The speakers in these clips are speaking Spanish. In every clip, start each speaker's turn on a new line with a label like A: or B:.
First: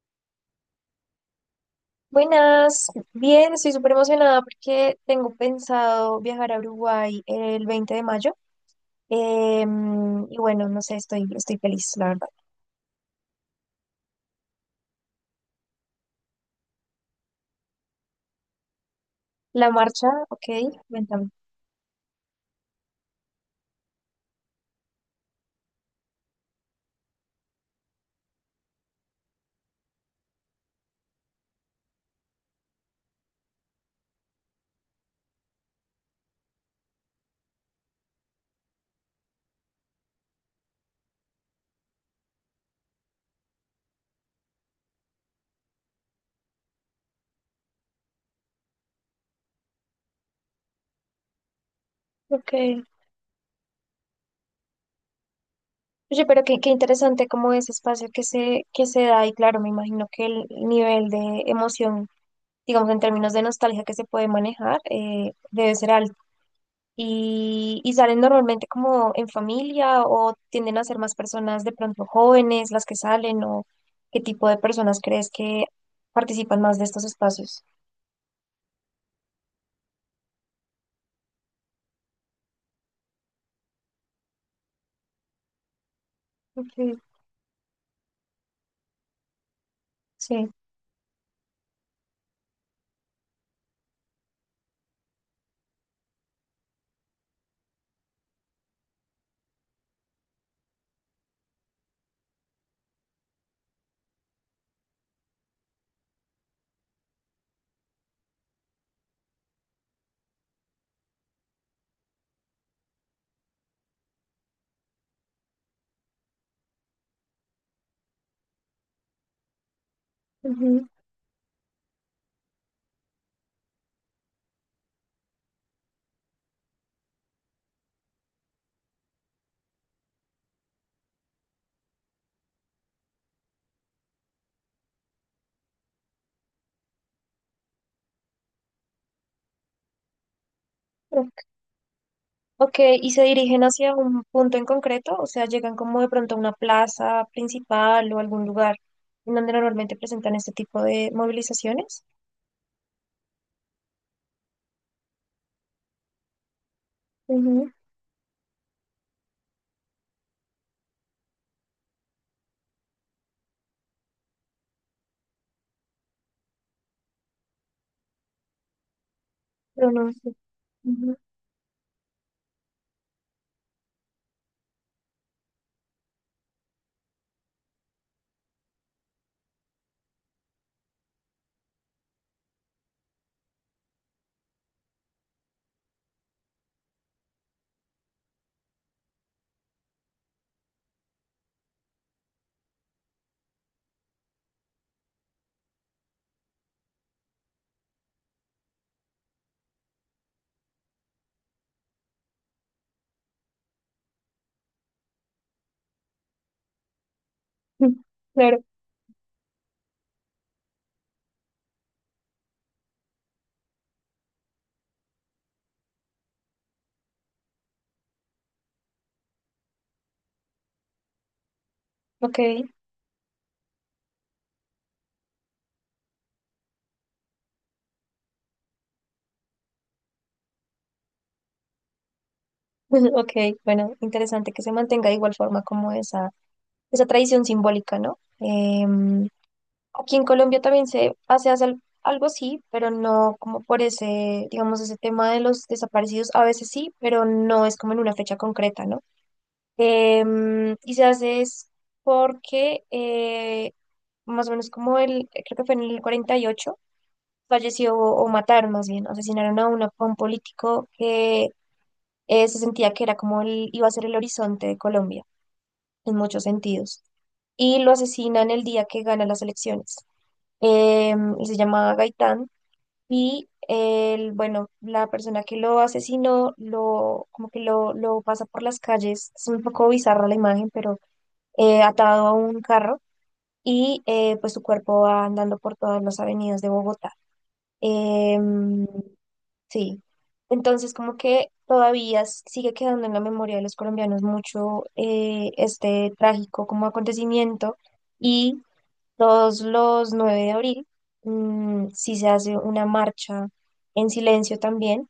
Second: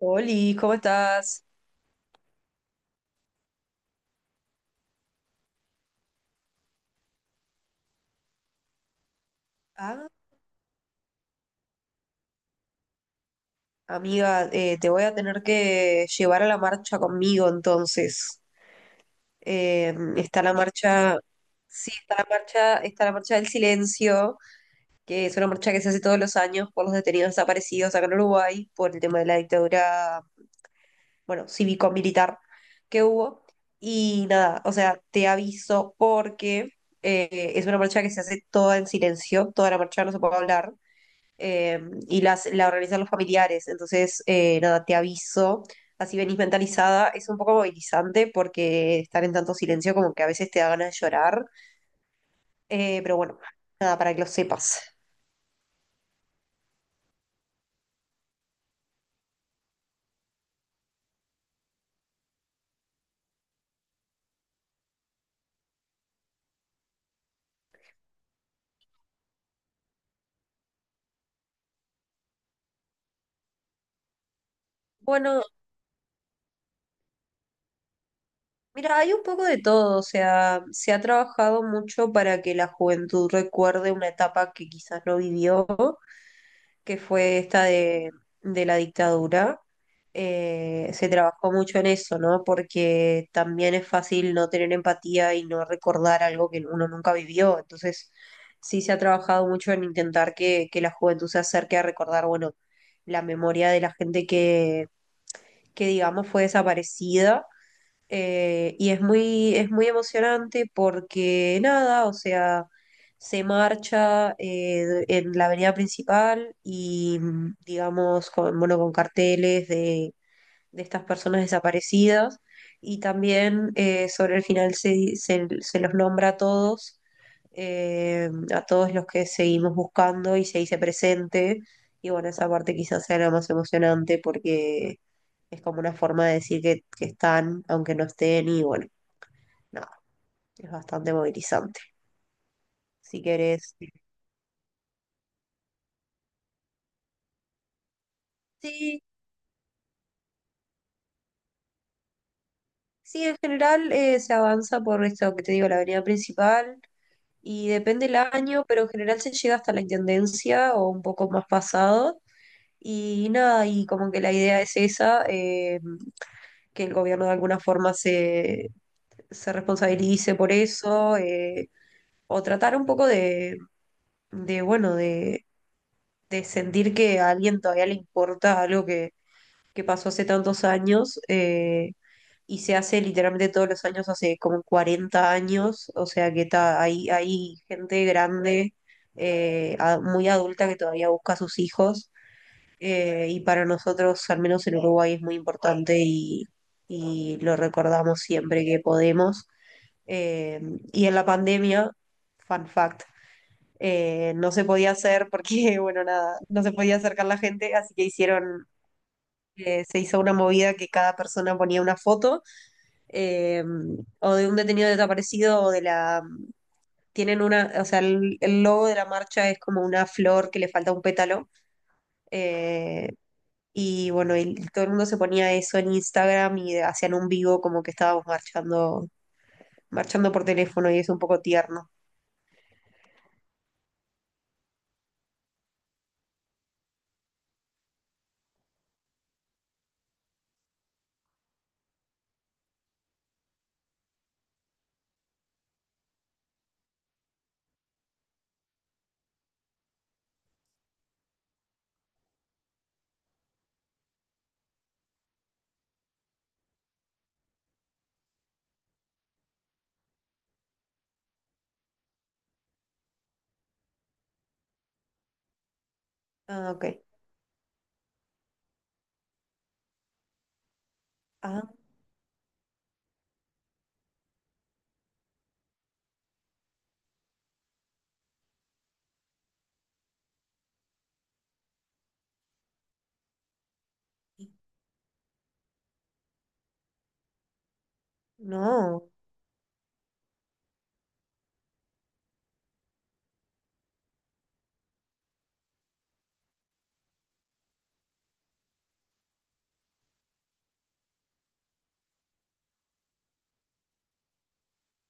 A: Oli, ¿cómo estás?
B: Buenas, bien, estoy súper emocionada porque tengo pensado viajar a Uruguay el 20 de mayo.
A: Ah,
B: Y bueno, no sé, estoy feliz, la verdad.
A: amiga, te voy a tener que llevar a la marcha conmigo entonces.
B: La
A: Eh,
B: marcha,
A: está
B: ok,
A: la marcha,
B: cuéntame.
A: sí, Está la marcha, está la marcha del silencio, que es una marcha que se hace todos los años por los detenidos desaparecidos acá en Uruguay, por el tema de la dictadura, bueno, cívico-militar que hubo. Y nada, o sea, te aviso porque es una marcha que se hace toda en silencio, toda la marcha no se puede hablar eh, y la organizan los familiares. Entonces, nada, te aviso. Así venís mentalizada. Es un poco movilizante porque estar en tanto silencio como que a veces te da ganas de llorar.
B: Ok.
A: Pero bueno, nada, para que lo sepas.
B: Oye, pero qué interesante como ese espacio que se da y claro, me imagino que el nivel de emoción, digamos, en términos de nostalgia que se puede manejar, debe ser alto. Y salen normalmente como en familia o tienden a ser más personas de pronto jóvenes las que salen, o ¿qué tipo de personas crees
A: Bueno,
B: que participan más de estos espacios?
A: mira, hay un poco de todo. O sea, se ha trabajado mucho para que la juventud recuerde una etapa que quizás no vivió,
B: Okay.
A: que fue esta de la dictadura.
B: Sí.
A: Eh, se trabajó mucho en eso, ¿no? Porque también es fácil no tener empatía y no recordar algo que uno nunca vivió. Entonces, sí se ha trabajado mucho en intentar que la juventud se acerque a recordar, bueno, la memoria de la gente que, digamos, fue desaparecida. Y es muy emocionante porque nada, o sea, se marcha en la avenida principal y digamos, con, bueno, con carteles de
B: Ujú.
A: estas personas desaparecidas. Y también sobre el final se los nombra a todos los que seguimos buscando y se dice presente. Y bueno, esa parte quizás sea la más emocionante porque es como una forma de decir que están, aunque no estén. Y bueno, nada, es bastante
B: Ok,
A: movilizante.
B: ok, ¿y se
A: Si
B: dirigen
A: querés.
B: hacia un punto en concreto? O sea, llegan como de pronto a una plaza principal o algún lugar
A: Sí,
B: en donde normalmente presentan este tipo de movilizaciones.
A: sí, en general se avanza por esto que te digo, la avenida principal. Y
B: Ujú.
A: depende el año, pero en general se llega hasta la intendencia o un poco más pasado. Y nada, y como que la idea es esa, que el gobierno de alguna forma se
B: Pero no sé.
A: responsabilice por eso,
B: Ujú.
A: o tratar un poco de bueno, de sentir que a alguien todavía le importa algo que pasó hace tantos años. Y se hace literalmente todos los años, hace como 40 años, o sea que hay, hay gente grande, muy adulta que todavía busca a sus hijos. Y para nosotros, al menos en Uruguay, es muy importante y lo recordamos siempre que podemos. Eh, y en la pandemia, fun fact, no se podía hacer porque, bueno, nada, no se podía acercar la gente, así que
B: Claro,
A: hicieron, se hizo una movida que cada persona ponía una foto, eh, o de un detenido desaparecido o de la... Tienen una, o sea, el logo de la marcha es como una flor que le falta un pétalo.
B: ok.
A: eh, y bueno, y todo el mundo se ponía eso en Instagram y hacían un vivo como que estábamos marchando, marchando por teléfono, y es un poco tierno.
B: Ok, bueno, interesante que se mantenga de igual forma como esa tradición simbólica, ¿no? Aquí en Colombia también se hace algo así, pero no como por ese, digamos, ese tema de los desaparecidos, a veces sí, pero no es como en una fecha concreta, ¿no? Y se hace es porque más o menos como el, creo que fue en el 48, falleció o mataron más bien, asesinaron a un político que se sentía que era como el, iba a ser el horizonte de Colombia en muchos
A: Ah, ok.
B: sentidos. Y lo asesinan el día que gana las elecciones. Él se
A: Ah,
B: llamaba Gaitán y él, bueno, la persona que lo asesinó, como que lo pasa por las calles. Es un poco bizarra la imagen, pero atado a un carro, y pues su cuerpo va andando por todas las avenidas de Bogotá. Em,
A: no,
B: Sí, entonces como que todavía sigue quedando en la memoria de los colombianos mucho, este trágico como acontecimiento, y todos los 9 de abril sí se hace una marcha en silencio también,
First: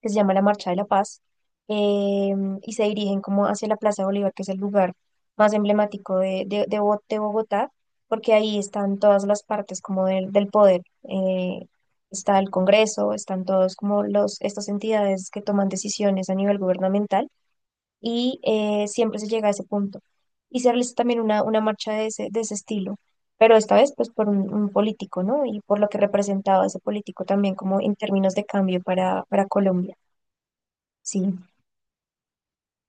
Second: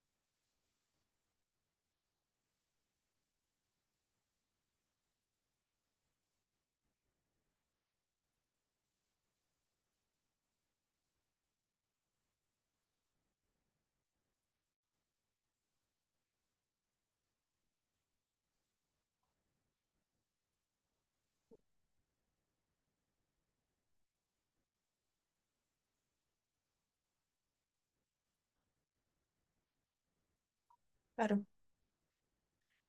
B: que se llama la Marcha de la Paz, eh, y se dirigen como hacia la Plaza Bolívar, que es el lugar más emblemático de Bogotá, porque ahí están todas las partes como del poder. eh, está el Congreso, están todos estas entidades que toman decisiones a nivel gubernamental, y siempre se llega a ese punto. Y se realiza también una marcha de ese estilo, pero esta vez pues por un político, ¿no? Y por lo que representaba ese político también como en términos de cambio para Colombia. Sí,
A: claro.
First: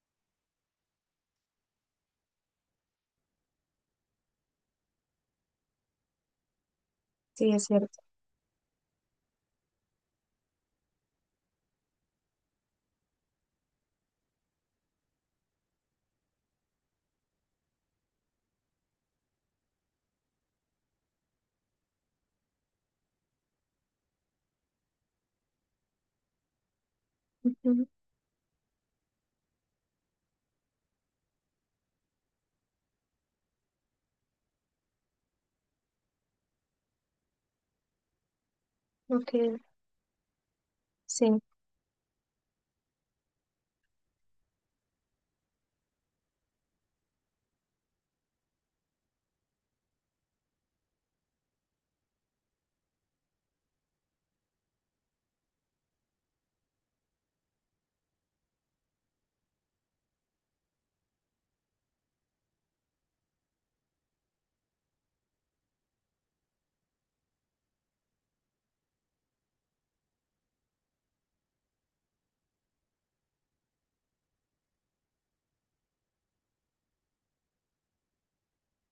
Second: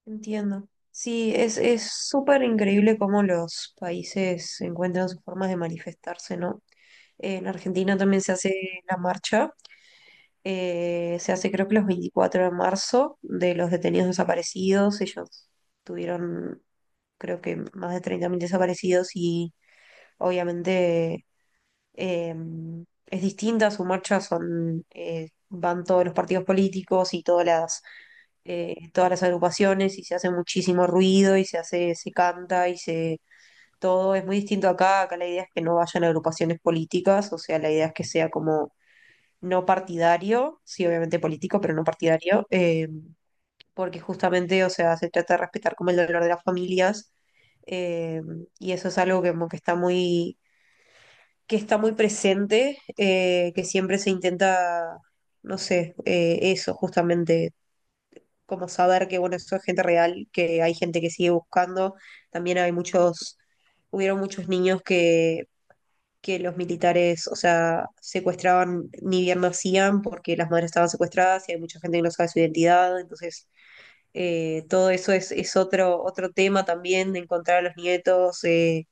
A: Entiendo. Sí, es súper increíble cómo los países encuentran sus formas de manifestarse, ¿no? En
B: sí, es
A: Argentina
B: cierto.
A: también se hace la marcha. Se hace creo que los 24 de marzo, de los detenidos desaparecidos. Ellos tuvieron, creo que, más de 30.000 desaparecidos. Y obviamente eh, es distinta su marcha, son, van todos los partidos políticos y
B: Ujú,
A: todas las agrupaciones, y se hace muchísimo ruido y se hace, se canta y se, todo es muy distinto acá. Acá la idea es que no vayan agrupaciones políticas, o sea, la idea es que sea como
B: ok,
A: no partidario, sí, obviamente
B: sí,
A: político, pero no partidario. Porque justamente, o sea, se trata de respetar como el dolor de las familias. eh, y eso es algo como que está muy presente, que siempre se intenta, no sé, eso justamente, como saber que, bueno, eso es gente real, que hay gente que sigue buscando. También hay muchos, hubieron muchos niños que los militares, o sea, secuestraban, ni bien nacían porque las madres estaban secuestradas, y hay mucha gente que no sabe su identidad. Entonces, todo eso es otro, otro tema también, de encontrar a los nietos.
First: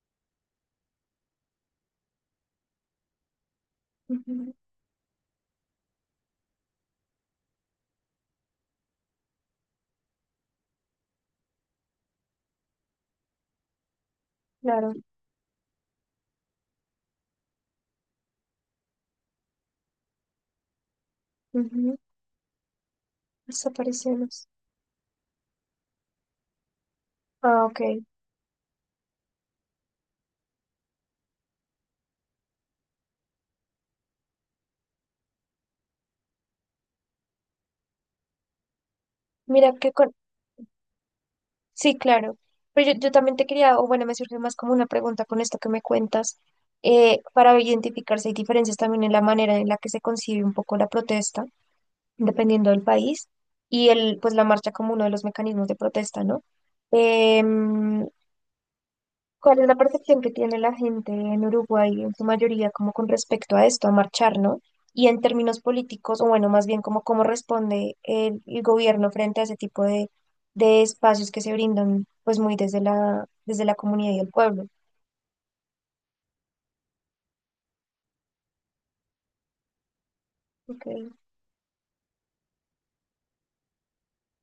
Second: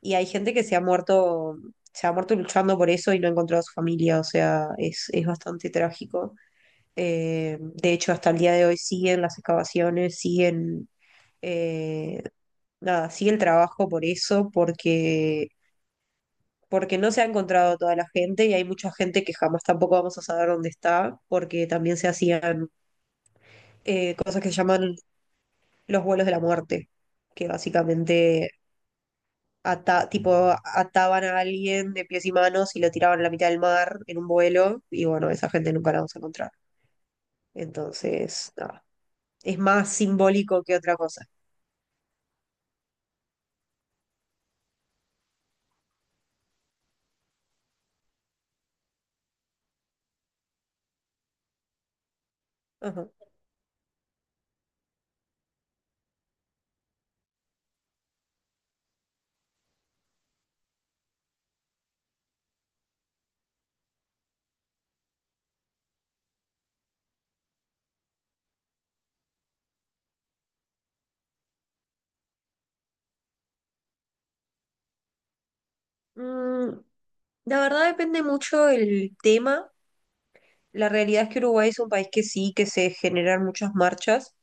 A: Y hay gente que se ha muerto luchando por eso y no ha encontrado a su familia. O
B: ujú,
A: sea, es bastante trágico. De hecho, hasta el día de hoy siguen las excavaciones, siguen, eh, nada, sigue el trabajo por eso,
B: claro.
A: porque, porque no se ha encontrado toda la gente, y hay mucha gente que jamás tampoco vamos a saber dónde está, porque también
B: Ujú.
A: se hacían cosas
B: Desaparecemos.
A: que se llaman los vuelos de la muerte, que
B: Ah, ok.
A: básicamente tipo, ataban a alguien de pies y manos y lo tiraban a la mitad del mar en un vuelo, y bueno, esa gente nunca la vamos a encontrar. Entonces, nada, es
B: Mira
A: más
B: que con...
A: simbólico que otra cosa.
B: Sí, claro. Pero yo también te quería, o bueno, me surge más como una pregunta con esto que me cuentas. Para identificarse, hay diferencias también en la manera en la que se concibe un poco la protesta, dependiendo del
A: Ajá.
B: país, y pues la marcha como uno de los mecanismos de protesta, ¿no? Em, ¿Cuál es la percepción que tiene la gente en Uruguay, en su mayoría, como con respecto a esto, a marchar, ¿no? Y en términos políticos, o bueno, más bien como cómo responde el gobierno frente a ese tipo de espacios que se brindan, pues muy desde la comunidad y el pueblo.
A: Mm, la verdad depende mucho el tema.
B: Ok,
A: La realidad es que Uruguay es un país que sí, que se generan muchas marchas,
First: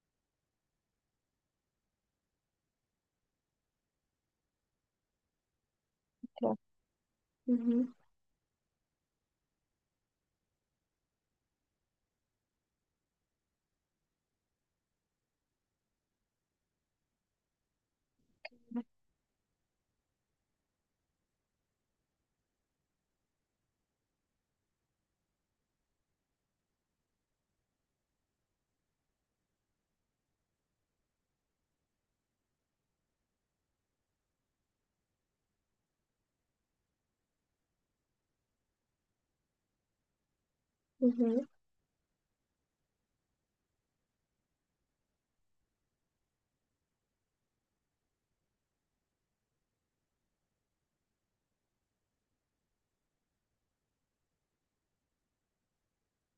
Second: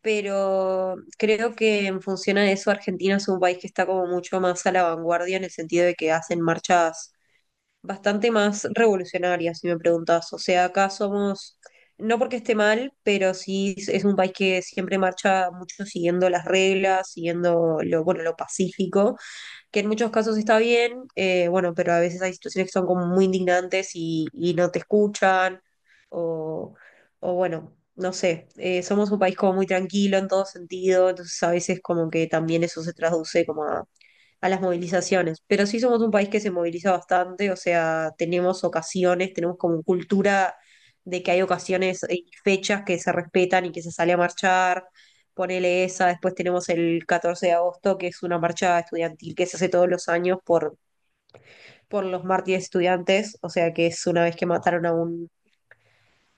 A: pero creo que en función a eso Argentina es un país que está como mucho más a la vanguardia, en el sentido de que hacen
B: claro.
A: marchas
B: Ujú,
A: bastante más revolucionarias, si me preguntas. O sea, acá somos, no porque esté mal, pero sí es un país que siempre marcha mucho siguiendo las reglas, siguiendo lo, bueno, lo pacífico, que en muchos casos está bien. Bueno, pero a veces hay situaciones que son como muy indignantes y no te escuchan, o, o bueno, no sé, somos un país como muy tranquilo en todo sentido, entonces a veces como que también eso se traduce como a las movilizaciones, pero sí somos un país que se moviliza bastante, o sea, tenemos ocasiones, tenemos como cultura de que hay
B: ujú,
A: ocasiones y fechas que se respetan y que se sale a marchar, ponele esa, después tenemos el 14 de agosto, que es una marcha estudiantil que se hace todos los años por los mártires estudiantes, o sea, que es una vez que mataron a un,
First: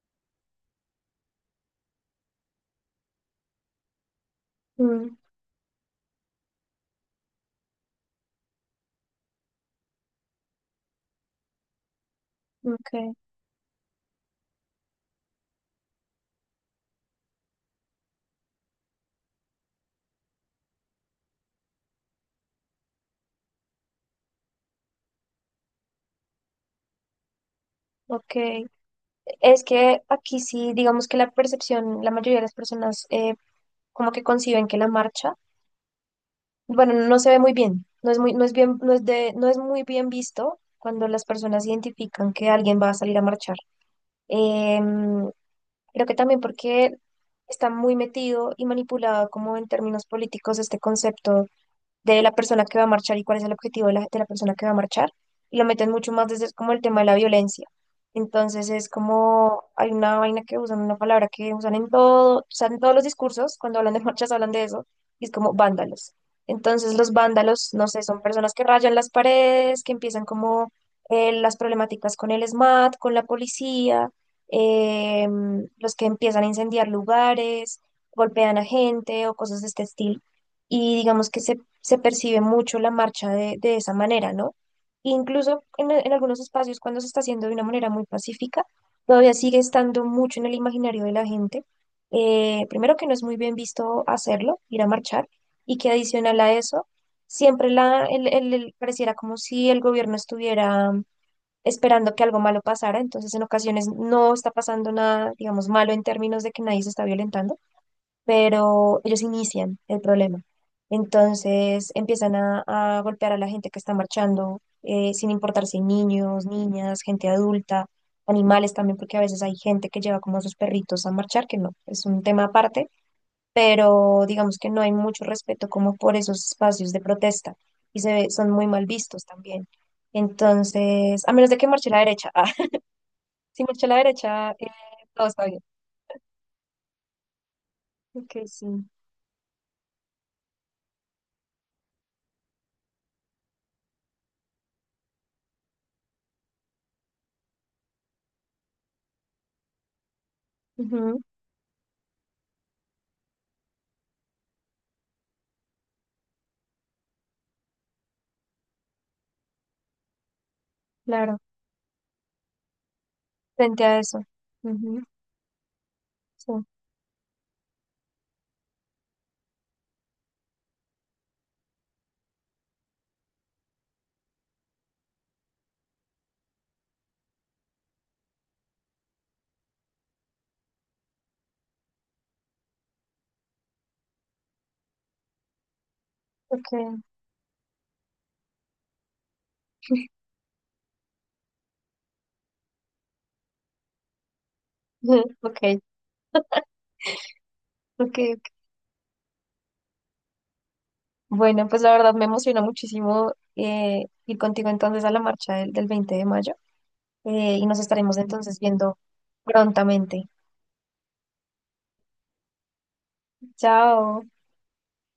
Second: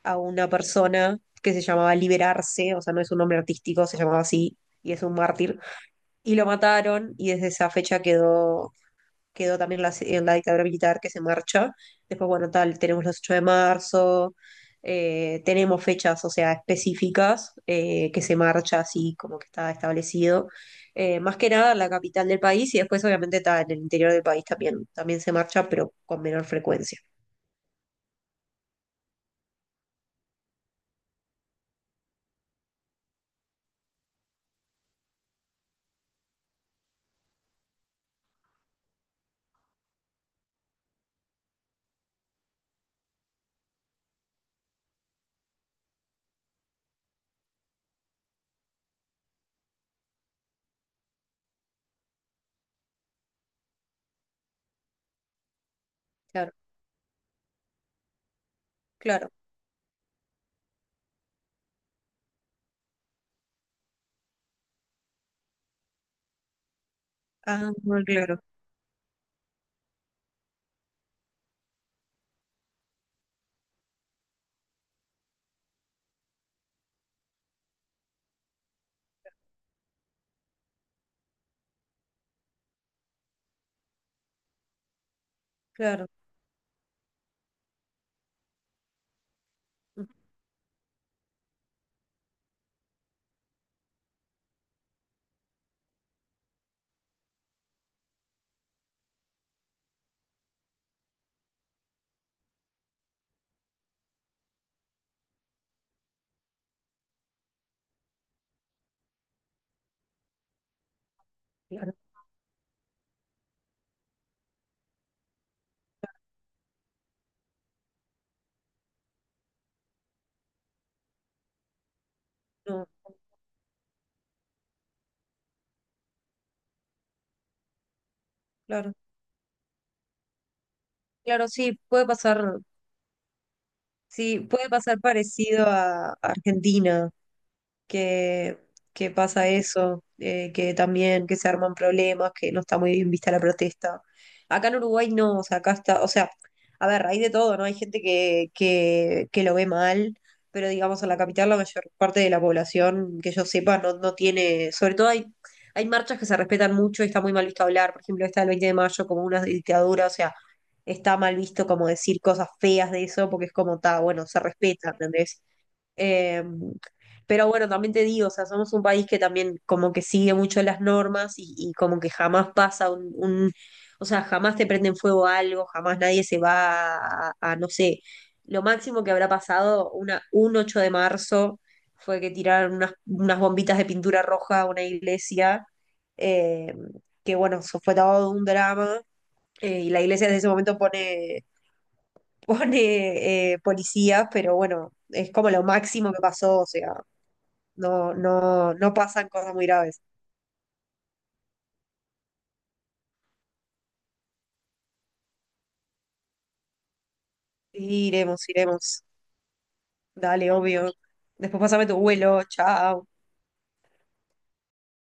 A: a una persona que se llamaba Liberarse, o sea, no es un nombre artístico, se llamaba así, y es un
B: mm,
A: mártir, y lo mataron, y desde esa fecha quedó también la, en la dictadura militar, que se marcha. Después, bueno, tal, tenemos
B: ok,
A: los 8 de marzo, tenemos fechas, o sea, específicas que se marcha así, como que está establecido. Más que nada en la capital del país, y después obviamente está en el interior del país también, también se marcha, pero con menor frecuencia.
B: ok. Es que aquí sí, digamos que la percepción, la mayoría de las personas, como que conciben que la marcha, bueno, no se ve muy bien, no es muy, no es bien, no es de, no es muy bien visto cuando las personas identifican que alguien va a salir a marchar. Em, creo que también porque está muy metido y manipulado como en términos políticos este concepto de la persona que va a marchar y cuál es el objetivo de la persona que va a marchar. Y lo meten mucho más desde
A: Claro,
B: como el tema de la violencia. Entonces es
A: claro.
B: como, hay una vaina que usan, una palabra que usan en todo, usan en todos los discursos, cuando hablan de marchas hablan de eso, y es como vándalos. Entonces los vándalos,
A: Ah,
B: no sé,
A: bueno,
B: son
A: claro,
B: personas que rayan las paredes, que empiezan como las problemáticas con el SMAT, con la policía, los que empiezan a incendiar lugares, golpean a gente o cosas de este estilo, y digamos que se percibe mucho la marcha de esa manera, ¿no? Incluso
A: claro,
B: en algunos espacios, cuando se está haciendo de una manera muy pacífica, todavía sigue estando
A: ujú,
B: mucho en el imaginario de la gente. Primero que no es muy bien visto hacerlo, ir a marchar, y que adicional a eso, siempre la, el- pareciera como si el gobierno estuviera esperando que algo malo pasara. Entonces en ocasiones no está pasando nada, digamos, malo en términos de que nadie se está violentando, pero ellos inician el problema. Entonces
A: claro,
B: empiezan a golpear a la gente que está marchando, sin importar si niños, niñas, gente adulta, animales también, porque a veces hay gente que lleva como a sus perritos a marchar, que no, es un tema
A: no,
B: aparte, pero digamos que no hay mucho respeto como por esos espacios de protesta, y son muy mal
A: claro.
B: vistos también. Entonces, a
A: Claro,
B: menos de que marche la derecha, ah, si marcha la
A: sí,
B: derecha,
A: puede pasar
B: todo está bien.
A: parecido a Argentina.
B: Ok,
A: que,
B: sí.
A: que pasa eso, que también que se arman problemas, que no está muy bien vista la protesta. Acá en Uruguay no, o sea, acá está, o sea, a ver, hay de todo, ¿no? Hay gente que lo ve mal, pero digamos en la
B: Ujú,
A: capital la mayor parte de la población que yo sepa no, no tiene, sobre todo hay, hay marchas que se respetan mucho, y está muy mal visto hablar, por ejemplo, esta del 20 de mayo como una dictadura, o sea, está mal
B: claro.
A: visto como decir cosas feas de eso, porque es como,
B: Frente a
A: está,
B: eso.
A: bueno, se respeta,
B: Ujú,
A: ¿entendés? Eh,
B: sí,
A: pero bueno, también te digo, o sea, somos un país que también como que sigue mucho las normas, y como que jamás pasa o sea, jamás te prenden fuego algo, jamás nadie se va a, no sé, lo máximo que habrá pasado un 8 de marzo fue que tiraron unas bombitas de pintura roja a una iglesia.
B: ok,
A: eh, que bueno, eso fue todo un drama. Y la iglesia desde ese momento pone policías, pero bueno,
B: ujú,
A: es como
B: ok,
A: lo máximo que pasó, o sea, no,
B: ok, ok.
A: no, no pasan cosas muy graves.
B: Bueno, pues la verdad me emocionó muchísimo, ir contigo entonces a la marcha del 20 de mayo, y nos
A: Sí,
B: estaremos
A: iremos,
B: entonces viendo
A: iremos.
B: prontamente.
A: Dale, obvio. Después pasame tu vuelo, chao.
B: Chao.